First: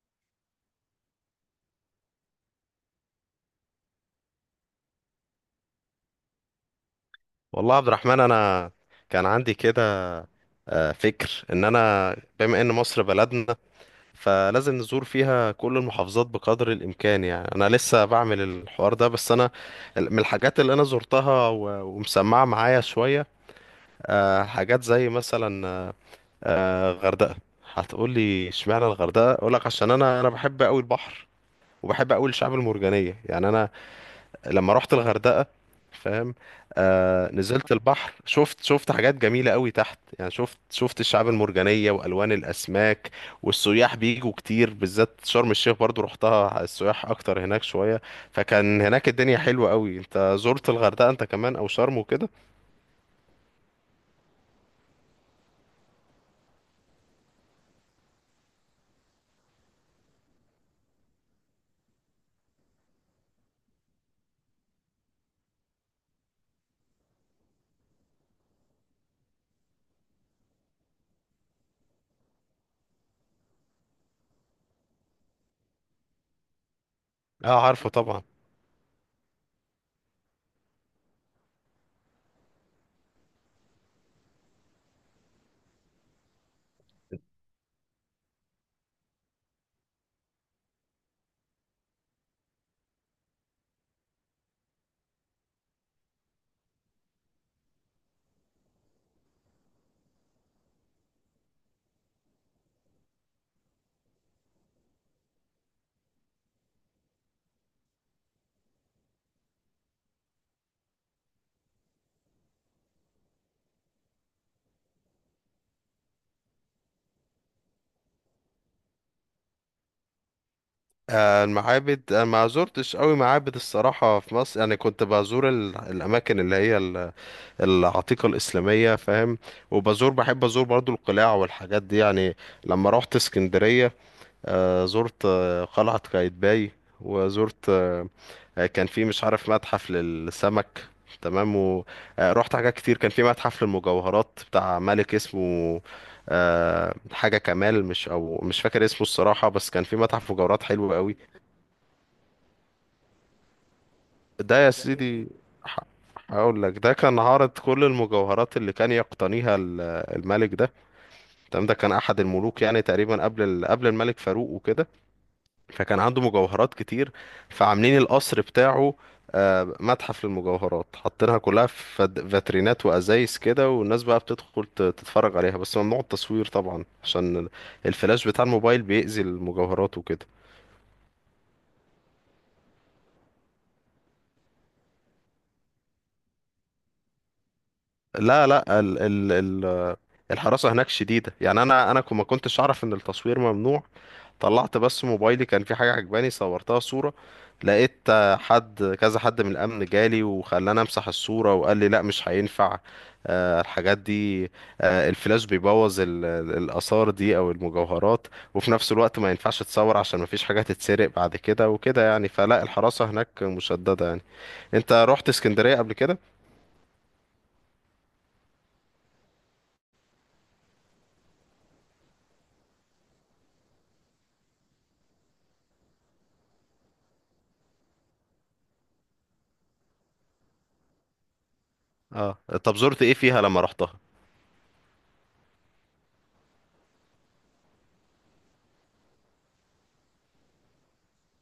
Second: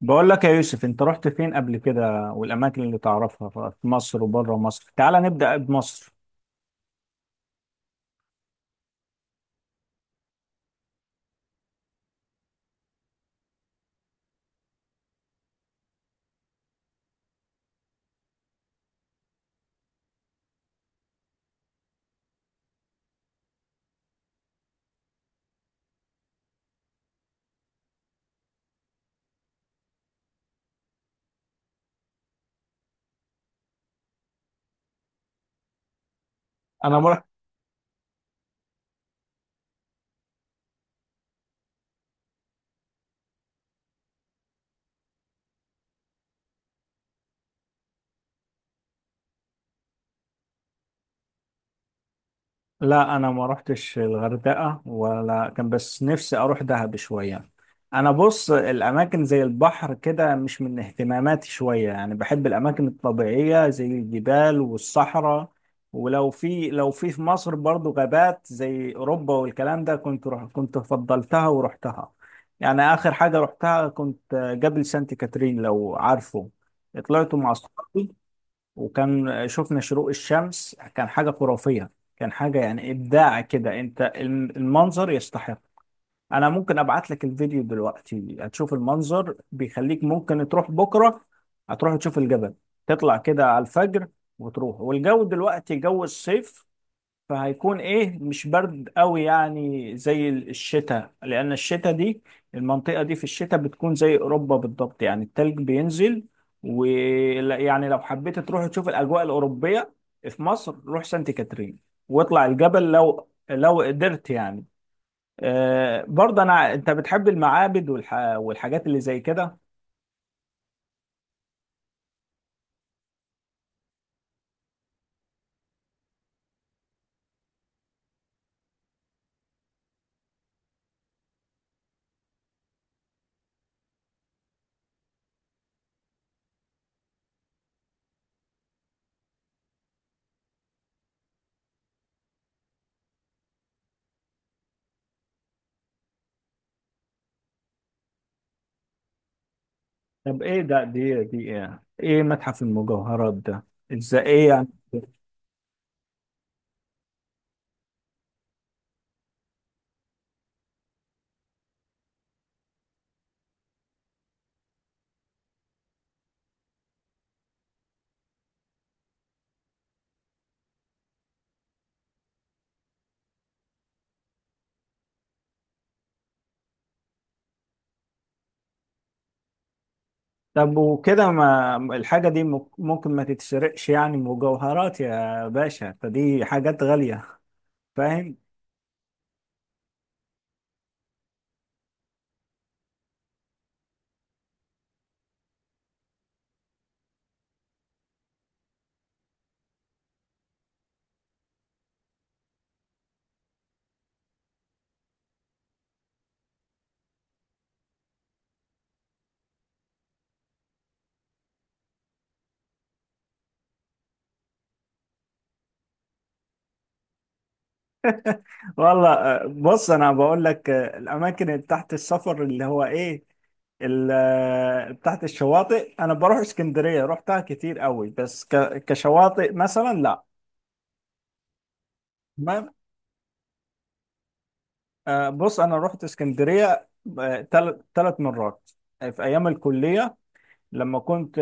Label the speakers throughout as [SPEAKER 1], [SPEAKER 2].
[SPEAKER 1] بقول لك يا يوسف، انت رحت فين قبل كده؟ والاماكن اللي تعرفها في مصر وبره مصر، تعال نبدأ بمصر.
[SPEAKER 2] والله يا عبد الرحمن، انا كان عندي كده فكر ان انا بما ان مصر بلدنا، فلازم نزور فيها كل المحافظات بقدر الامكان. يعني انا لسه بعمل الحوار ده، بس انا من الحاجات اللي انا زرتها ومسمعه معايا شويه، حاجات زي مثلا غردقه. هتقولي اشمعنى الغردقه؟ اقولك عشان انا بحب قوي البحر، وبحب قوي الشعب المرجانيه. يعني انا لما رحت الغردقة، فاهم؟
[SPEAKER 1] انا
[SPEAKER 2] آه، نزلت البحر، شفت حاجات جميلة قوي تحت. يعني شفت الشعاب المرجانية والوان الاسماك والسياح بيجوا كتير. بالذات شرم الشيخ برضو رحتها، السياح اكتر هناك شوية، فكان هناك الدنيا حلوة قوي. انت زرت الغردقة انت كمان او شرم وكده؟
[SPEAKER 1] لا انا ما رحتش الغردقه ولا كان، بس نفسي اروح دهب شويه. انا بص، الاماكن زي البحر كده مش من اهتماماتي شويه، يعني بحب الاماكن الطبيعيه زي الجبال والصحراء. ولو في لو في في مصر برضو غابات زي اوروبا والكلام ده، كنت فضلتها ورحتها. يعني اخر حاجه رحتها كنت جبل سانت كاترين، لو عارفه. طلعت مع
[SPEAKER 2] اه عارفه
[SPEAKER 1] اصحابي،
[SPEAKER 2] طبعا.
[SPEAKER 1] وكان شفنا شروق الشمس، كان حاجة خرافية. كان حاجة يعني إبداع كده. أنت المنظر يستحق. أنا ممكن أبعت لك الفيديو دلوقتي، هتشوف المنظر بيخليك ممكن تروح بكرة. هتروح تشوف الجبل، تطلع كده على الفجر وتروح، والجو دلوقتي جو الصيف، فهيكون ايه، مش برد قوي يعني زي الشتاء. لان الشتاء دي، المنطقة دي في الشتاء بتكون زي اوروبا بالضبط، يعني التلج بينزل. ويعني لو حبيت تروح تشوف الاجواء الاوروبية في مصر، روح سانت كاترين واطلع الجبل، لو قدرت يعني. برضه انا، انت بتحب المعابد والحاجات اللي زي كده؟
[SPEAKER 2] المعابد انا ما زرتش قوي معابد الصراحه في مصر. يعني كنت بزور الاماكن اللي هي العتيقة الإسلامية، فاهم؟ وبزور، بحب أزور برضو القلاع والحاجات دي. يعني لما روحت اسكندرية، زرت قلعة قايتباي، وزرت كان في مش عارف متحف للسمك، تمام؟ ورحت حاجات كتير. كان في متحف للمجوهرات بتاع ملك اسمه حاجة كمال، مش أو مش فاكر اسمه الصراحة، بس كان في متحف
[SPEAKER 1] طب ايه
[SPEAKER 2] مجوهرات
[SPEAKER 1] ده؟
[SPEAKER 2] حلو قوي.
[SPEAKER 1] دي ايه متحف المجوهرات ده؟ ازاي؟ ايه
[SPEAKER 2] ده
[SPEAKER 1] يعني؟
[SPEAKER 2] يا سيدي، ح- هقول لك. ده كان عارض كل المجوهرات اللي كان يقتنيها الملك ده، تمام؟ ده كان احد الملوك يعني تقريبا قبل قبل الملك فاروق وكده، فكان عنده مجوهرات كتير. فعاملين القصر بتاعه متحف للمجوهرات، حاطينها كلها في فاترينات وازايز كده، والناس بقى بتدخل تتفرج عليها. بس ممنوع التصوير طبعا عشان الفلاش بتاع الموبايل بيأذي المجوهرات وكده.
[SPEAKER 1] طب وكده ما الحاجة دي ممكن ما تتسرقش يعني؟ مجوهرات يا باشا، فدي حاجات غالية، فاهم؟
[SPEAKER 2] لا ال ال ال الحراسة هناك شديدة. يعني انا ما كنتش اعرف ان التصوير ممنوع، طلعت بس موبايلي، كان في حاجة عجباني صورتها صورة. لقيت حد كذا، حد من الأمن جالي وخلاني أمسح الصورة وقال لي لا مش هينفع الحاجات دي. الفلاش بيبوظ الآثار دي أو المجوهرات، وفي نفس الوقت ما ينفعش تصور عشان ما فيش حاجة تتسرق بعد كده وكده. يعني فلا، الحراسة هناك مشددة يعني. أنت رحت اسكندرية قبل كده؟
[SPEAKER 1] والله، بص، انا بقول لك، الاماكن اللي تحت السفر اللي هو ايه، تحت الشواطئ، انا بروح اسكندرية، رحتها كتير قوي، بس كشواطئ مثلا لا.
[SPEAKER 2] اه.
[SPEAKER 1] تمام.
[SPEAKER 2] طب زرت ايه فيها لما رحتها؟
[SPEAKER 1] بص، انا رحت اسكندرية ثلاث مرات، في ايام الكلية. لما كنت،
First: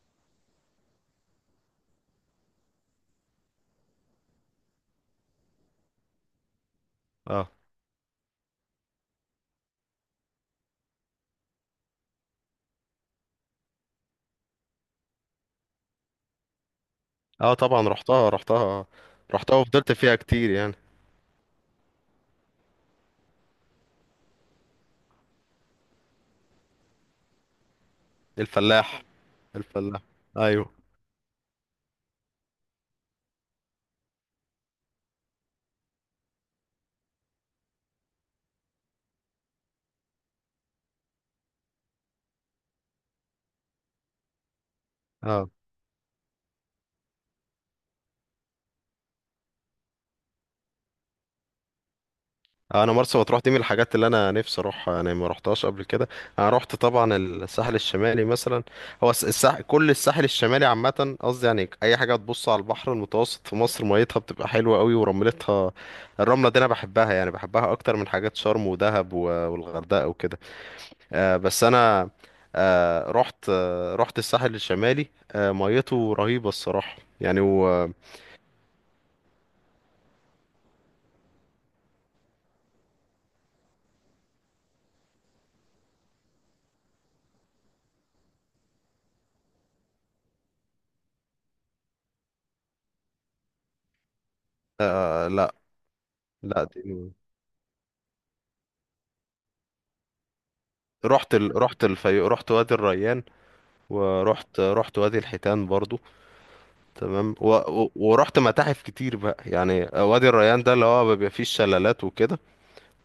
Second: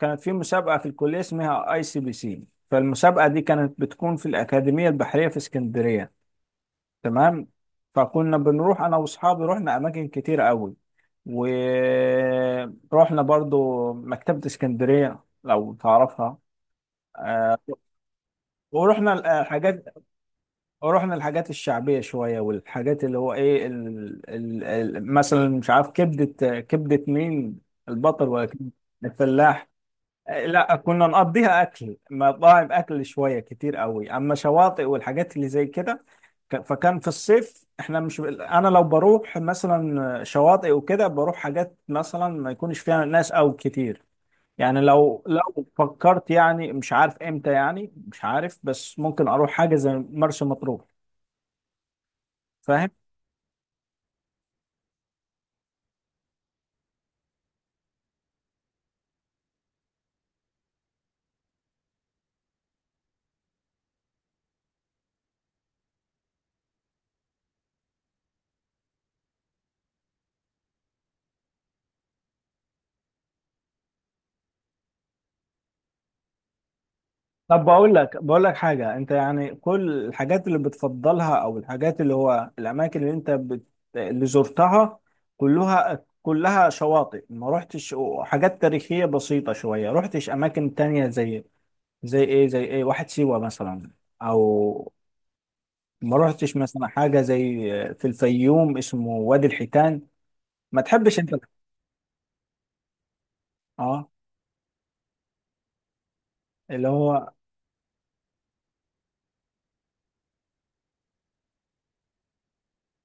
[SPEAKER 1] كانت في مسابقة في الكلية اسمها اي سي بي سي. فالمسابقة دي كانت بتكون في الأكاديمية البحرية في اسكندرية، تمام.
[SPEAKER 2] اه.
[SPEAKER 1] فكنا بنروح أنا وأصحابي، رحنا أماكن كتير قوي، ورحنا برضو مكتبة اسكندرية لو تعرفها،
[SPEAKER 2] اه
[SPEAKER 1] آه،
[SPEAKER 2] طبعا، رحتها رحتها،
[SPEAKER 1] ورحنا
[SPEAKER 2] رحتها
[SPEAKER 1] الحاجات
[SPEAKER 2] وفضلت فيها كتير يعني.
[SPEAKER 1] ورحنا الحاجات الشعبية شوية، والحاجات اللي هو ايه، مثلا مش عارف، كبدة. كبدة مين؟ البطل ولا كبدة
[SPEAKER 2] الفلاح.
[SPEAKER 1] الفلاح.
[SPEAKER 2] الفلاح. ايوه.
[SPEAKER 1] لا، كنا نقضيها اكل، مطاعم، اكل شويه كتير قوي، اما شواطئ والحاجات اللي زي كده، فكان في الصيف احنا مش، انا لو بروح مثلا شواطئ وكده، بروح حاجات مثلا ما يكونش فيها ناس او كتير. يعني لو
[SPEAKER 2] اه،
[SPEAKER 1] لو فكرت يعني، مش عارف امتى، يعني مش عارف، بس ممكن اروح حاجه زي مرسى مطروح، فاهم؟
[SPEAKER 2] انا مرسى مطروح دي من الحاجات اللي انا نفسي اروحها، يعني ما رحتهاش قبل كده. انا رحت طبعا الساحل الشمالي مثلا. هو كل الساحل الشمالي عامه قصدي. يعني اي حاجه تبص على البحر المتوسط في مصر، ميتها بتبقى حلوه قوي، ورملتها الرمله دي انا بحبها. يعني بحبها اكتر من حاجات شرم ودهب والغردقه وكده. آه بس انا، آه رحت، آه رحت الساحل الشمالي، آه ميته رهيبه الصراحه يعني
[SPEAKER 1] طب
[SPEAKER 2] و… آه.
[SPEAKER 1] بقول لك حاجة. انت يعني كل الحاجات اللي بتفضلها، او الحاجات اللي هو الاماكن اللي انت اللي زرتها، كلها كلها شواطئ. ما رحتش حاجات تاريخية بسيطة شوية، رحتش اماكن تانية زي، زي ايه واحد سيوة مثلا، او
[SPEAKER 2] آه، لا.
[SPEAKER 1] ما رحتش
[SPEAKER 2] لا
[SPEAKER 1] مثلا
[SPEAKER 2] دي،
[SPEAKER 1] حاجة زي في الفيوم اسمه وادي الحيتان. ما تحبش انت؟
[SPEAKER 2] رحت رحت رحت وادي الريان،
[SPEAKER 1] اه،
[SPEAKER 2] ورحت، رحت وادي الحيتان برضو،
[SPEAKER 1] اللي هو.
[SPEAKER 2] تمام. و… و… ورحت متاحف كتير بقى. يعني وادي الريان ده اللي هو بيبقى فيه الشلالات وكده،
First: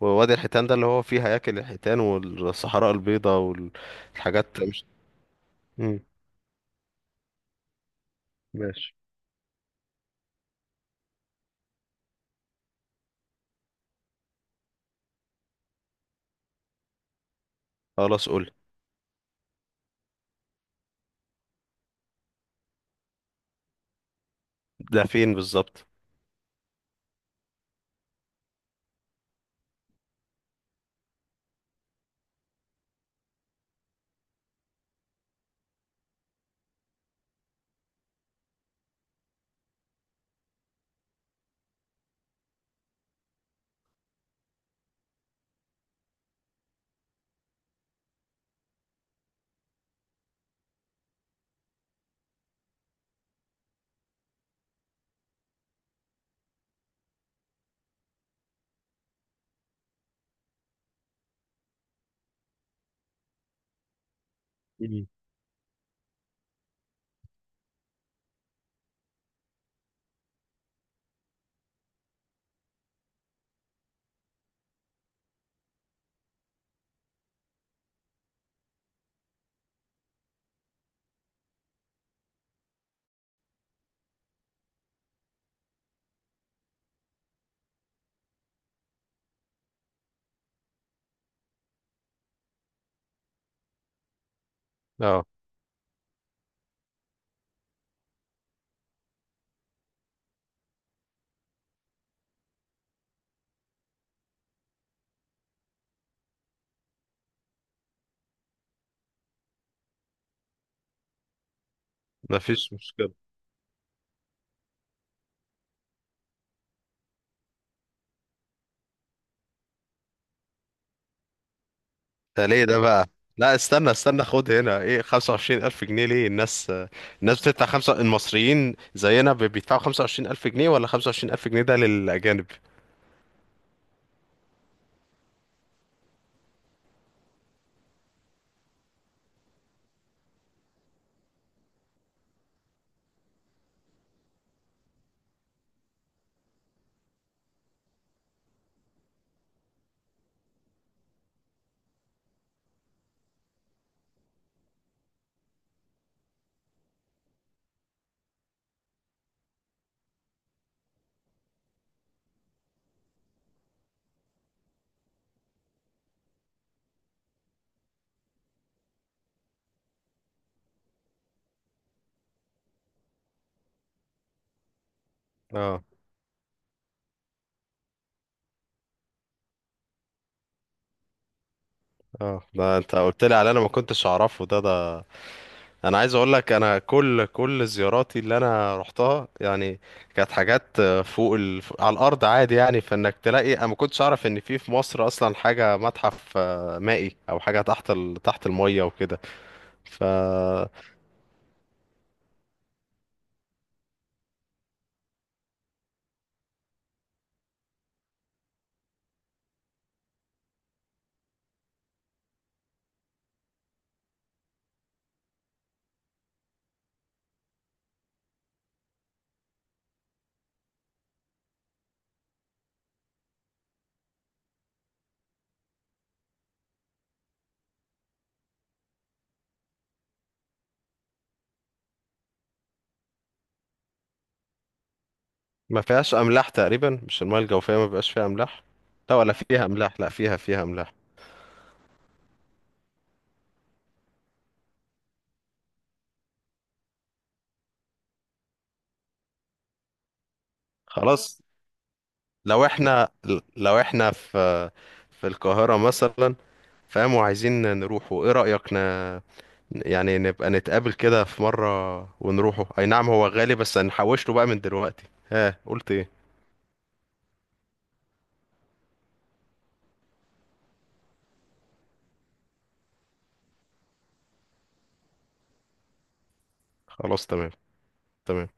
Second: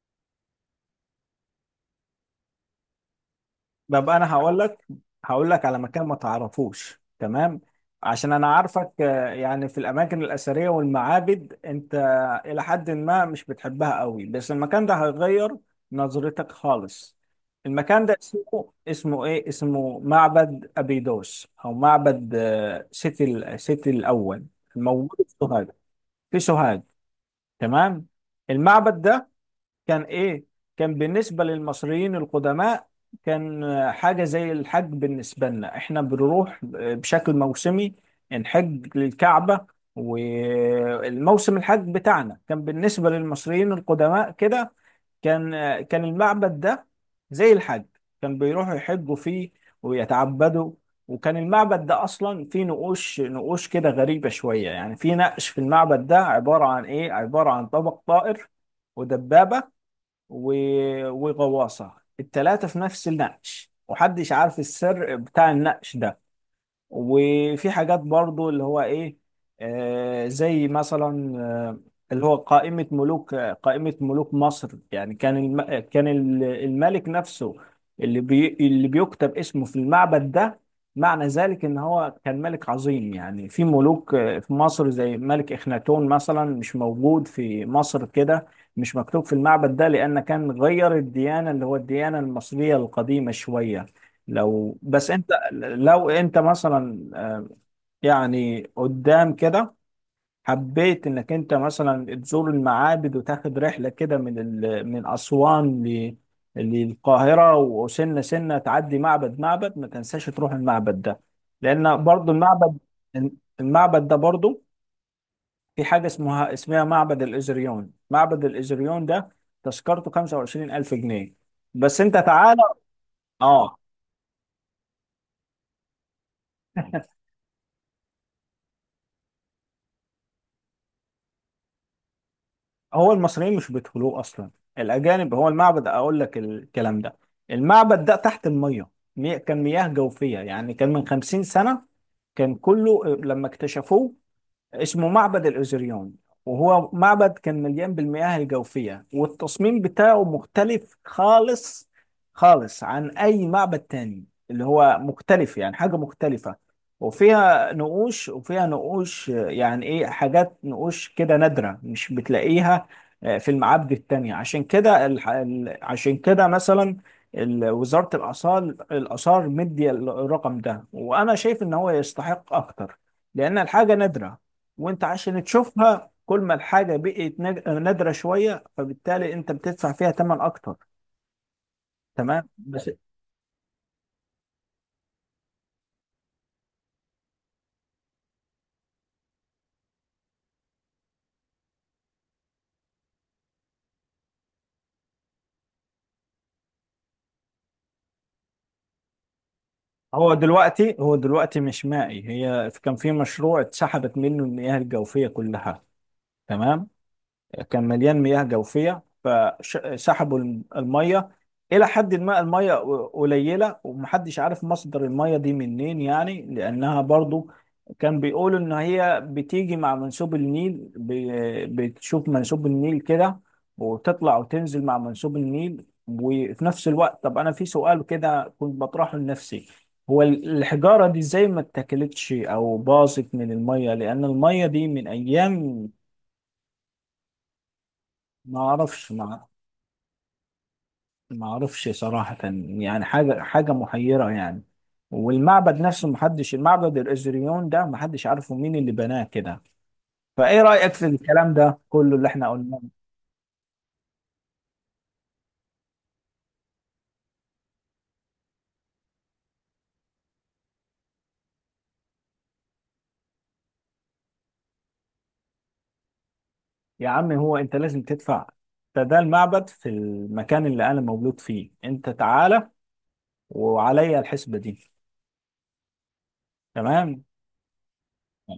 [SPEAKER 2] ووادي الحيتان ده اللي هو فيه هياكل الحيتان والصحراء البيضاء
[SPEAKER 1] طب انا هقول
[SPEAKER 2] والحاجات مش…
[SPEAKER 1] لك هقول لك على
[SPEAKER 2] مم.
[SPEAKER 1] مكان ما تعرفوش. تمام؟ عشان انا عارفك
[SPEAKER 2] ماشي.
[SPEAKER 1] آه، يعني في الاماكن الاثريه والمعابد انت الى حد ما مش بتحبها قوي، بس المكان ده هيغير نظرتك خالص. المكان ده
[SPEAKER 2] خلاص قول.
[SPEAKER 1] اسمه، اسمه ايه اسمه معبد ابيدوس، او معبد سيتي، سيتي الاول،
[SPEAKER 2] ده
[SPEAKER 1] الموجود
[SPEAKER 2] فين
[SPEAKER 1] في سوهاج.
[SPEAKER 2] بالظبط؟
[SPEAKER 1] في سوهاج، تمام. المعبد ده كان ايه؟ كان بالنسبة للمصريين القدماء، كان حاجة زي الحج. بالنسبة لنا احنا بنروح بشكل موسمي نحج للكعبة، والموسم الحج بتاعنا كان بالنسبة للمصريين القدماء كده. كان كان المعبد ده زي الحج، كان بيروحوا يحجوا فيه ويتعبدوا. وكان المعبد ده اصلا فيه نقوش، نقوش كده غريبة شوية يعني. في نقش في المعبد ده عبارة عن ايه؟ عبارة عن طبق طائر، ودبابة و... وغواصة، التلاتة في نفس النقش، ومحدش عارف
[SPEAKER 2] مم.
[SPEAKER 1] السر بتاع النقش ده. وفي حاجات برضو اللي هو ايه، آه، زي مثلا، آه، اللي هو قائمة ملوك، آه، قائمة ملوك مصر. يعني كان الملك نفسه اللي اللي بيكتب اسمه في المعبد ده، معنى ذلك ان هو كان ملك عظيم. يعني في ملوك آه، في مصر زي ملك اخناتون مثلا، مش موجود في مصر كده، مش مكتوب في المعبد ده، لأن كان غير الديانة، اللي هو الديانة المصرية القديمة شوية. لو بس
[SPEAKER 2] اه،
[SPEAKER 1] انت لو انت مثلا، آه، يعني قدام كده حبيت انك انت مثلا تزور المعابد، وتاخد رحلة كده من من أسوان للقاهرة، وسنة سنة تعدي معبد معبد، ما تنساش تروح المعبد ده. لأن برضو
[SPEAKER 2] مفيش
[SPEAKER 1] المعبد،
[SPEAKER 2] مشكلة.
[SPEAKER 1] المعبد ده برضو في حاجة اسمها معبد الإزريون. معبد الإزريون ده تذكرته 25,000 جنيه. بس انت
[SPEAKER 2] ده
[SPEAKER 1] تعالى.
[SPEAKER 2] ليه ده بقى؟ لا
[SPEAKER 1] اه،
[SPEAKER 2] استنى استنى، خد هنا ايه، 25000 جنيه ليه؟ الناس، الناس بتدفع خمسة، المصريين زينا بيدفعوا 25000 جنيه، ولا 25000 جنيه ده للأجانب؟
[SPEAKER 1] هو المصريين مش بيدخلوه اصلا، الاجانب. هو المعبد اقول لك الكلام ده، المعبد ده تحت الميه. كان مياه جوفيه. يعني كان من 50 سنه كان كله، لما اكتشفوه، اسمه معبد الأوزريون. وهو معبد كان مليان بالمياه الجوفية، والتصميم بتاعه مختلف خالص، خالص عن أي معبد تاني. اللي هو مختلف، يعني حاجة مختلفة. وفيها نقوش، وفيها نقوش، آه، يعني إيه، حاجات نقوش كده نادرة مش بتلاقيها آه، في المعابد التانية. عشان كده عشان كده مثلا وزارة الآثار، مدية الرقم ده، وأنا شايف إن هو يستحق أكتر، لأن الحاجة نادرة. وانت عشان
[SPEAKER 2] اه.
[SPEAKER 1] تشوفها، كل ما الحاجة بقت نادرة شوية، فبالتالي انت بتدفع فيها ثمن اكتر،
[SPEAKER 2] اه
[SPEAKER 1] تمام.
[SPEAKER 2] ده
[SPEAKER 1] بس
[SPEAKER 2] انت قلت لي على، انا ما كنتش اعرفه ده. ده انا عايز اقول لك، انا كل زياراتي اللي انا رحتها يعني كانت حاجات فوق على الارض عادي. يعني فانك تلاقي انا ما كنتش اعرف ان في مصر اصلا حاجه متحف مائي او حاجه تحت تحت الميه وكده. ف…
[SPEAKER 1] هو دلوقتي، مش مائي. هي كان في مشروع اتسحبت منه المياه الجوفية كلها، تمام. كان مليان مياه جوفية، فسحبوا المية إلى حد ما، المية قليلة. ومحدش عارف مصدر المية دي منين، يعني لأنها برضو كان بيقولوا إن هي بتيجي مع منسوب النيل، بتشوف منسوب النيل كده، وتطلع وتنزل مع منسوب النيل. وفي نفس الوقت، طب أنا في سؤال كده كنت بطرحه لنفسي. هو الحجارة دي ازاي ما اتاكلتش أو باظت من المية؟ لأن المية دي من
[SPEAKER 2] ما
[SPEAKER 1] أيام.
[SPEAKER 2] فيهاش املاح تقريبا، مش المايه الجوفيه ما بيبقاش فيها
[SPEAKER 1] ما
[SPEAKER 2] املاح؟
[SPEAKER 1] أعرفش،
[SPEAKER 2] لا ولا
[SPEAKER 1] ما
[SPEAKER 2] فيها املاح، لا فيها، فيها املاح.
[SPEAKER 1] ما اعرفش صراحة، يعني حاجة، محيرة يعني. والمعبد نفسه محدش، المعبد الازريون ده محدش عارفه مين اللي بناه كده. فايه رأيك في
[SPEAKER 2] خلاص.
[SPEAKER 1] الكلام ده كله اللي احنا
[SPEAKER 2] لو
[SPEAKER 1] قلناه؟
[SPEAKER 2] احنا لو احنا في القاهره مثلا، فاهم، وعايزين نروحوا، ايه رأيك ن…؟ يعني نبقى نتقابل كده في مرة ونروحوا؟ اي نعم هو غالي، بس هنحوش له بقى من دلوقتي. ها قلت ايه؟
[SPEAKER 1] يا عم، هو انت لازم تدفع. ده المعبد في المكان اللي انا مولود فيه، انت تعالى، وعليا الحسبة دي، تمام.
[SPEAKER 2] خلاص تمام. تمام.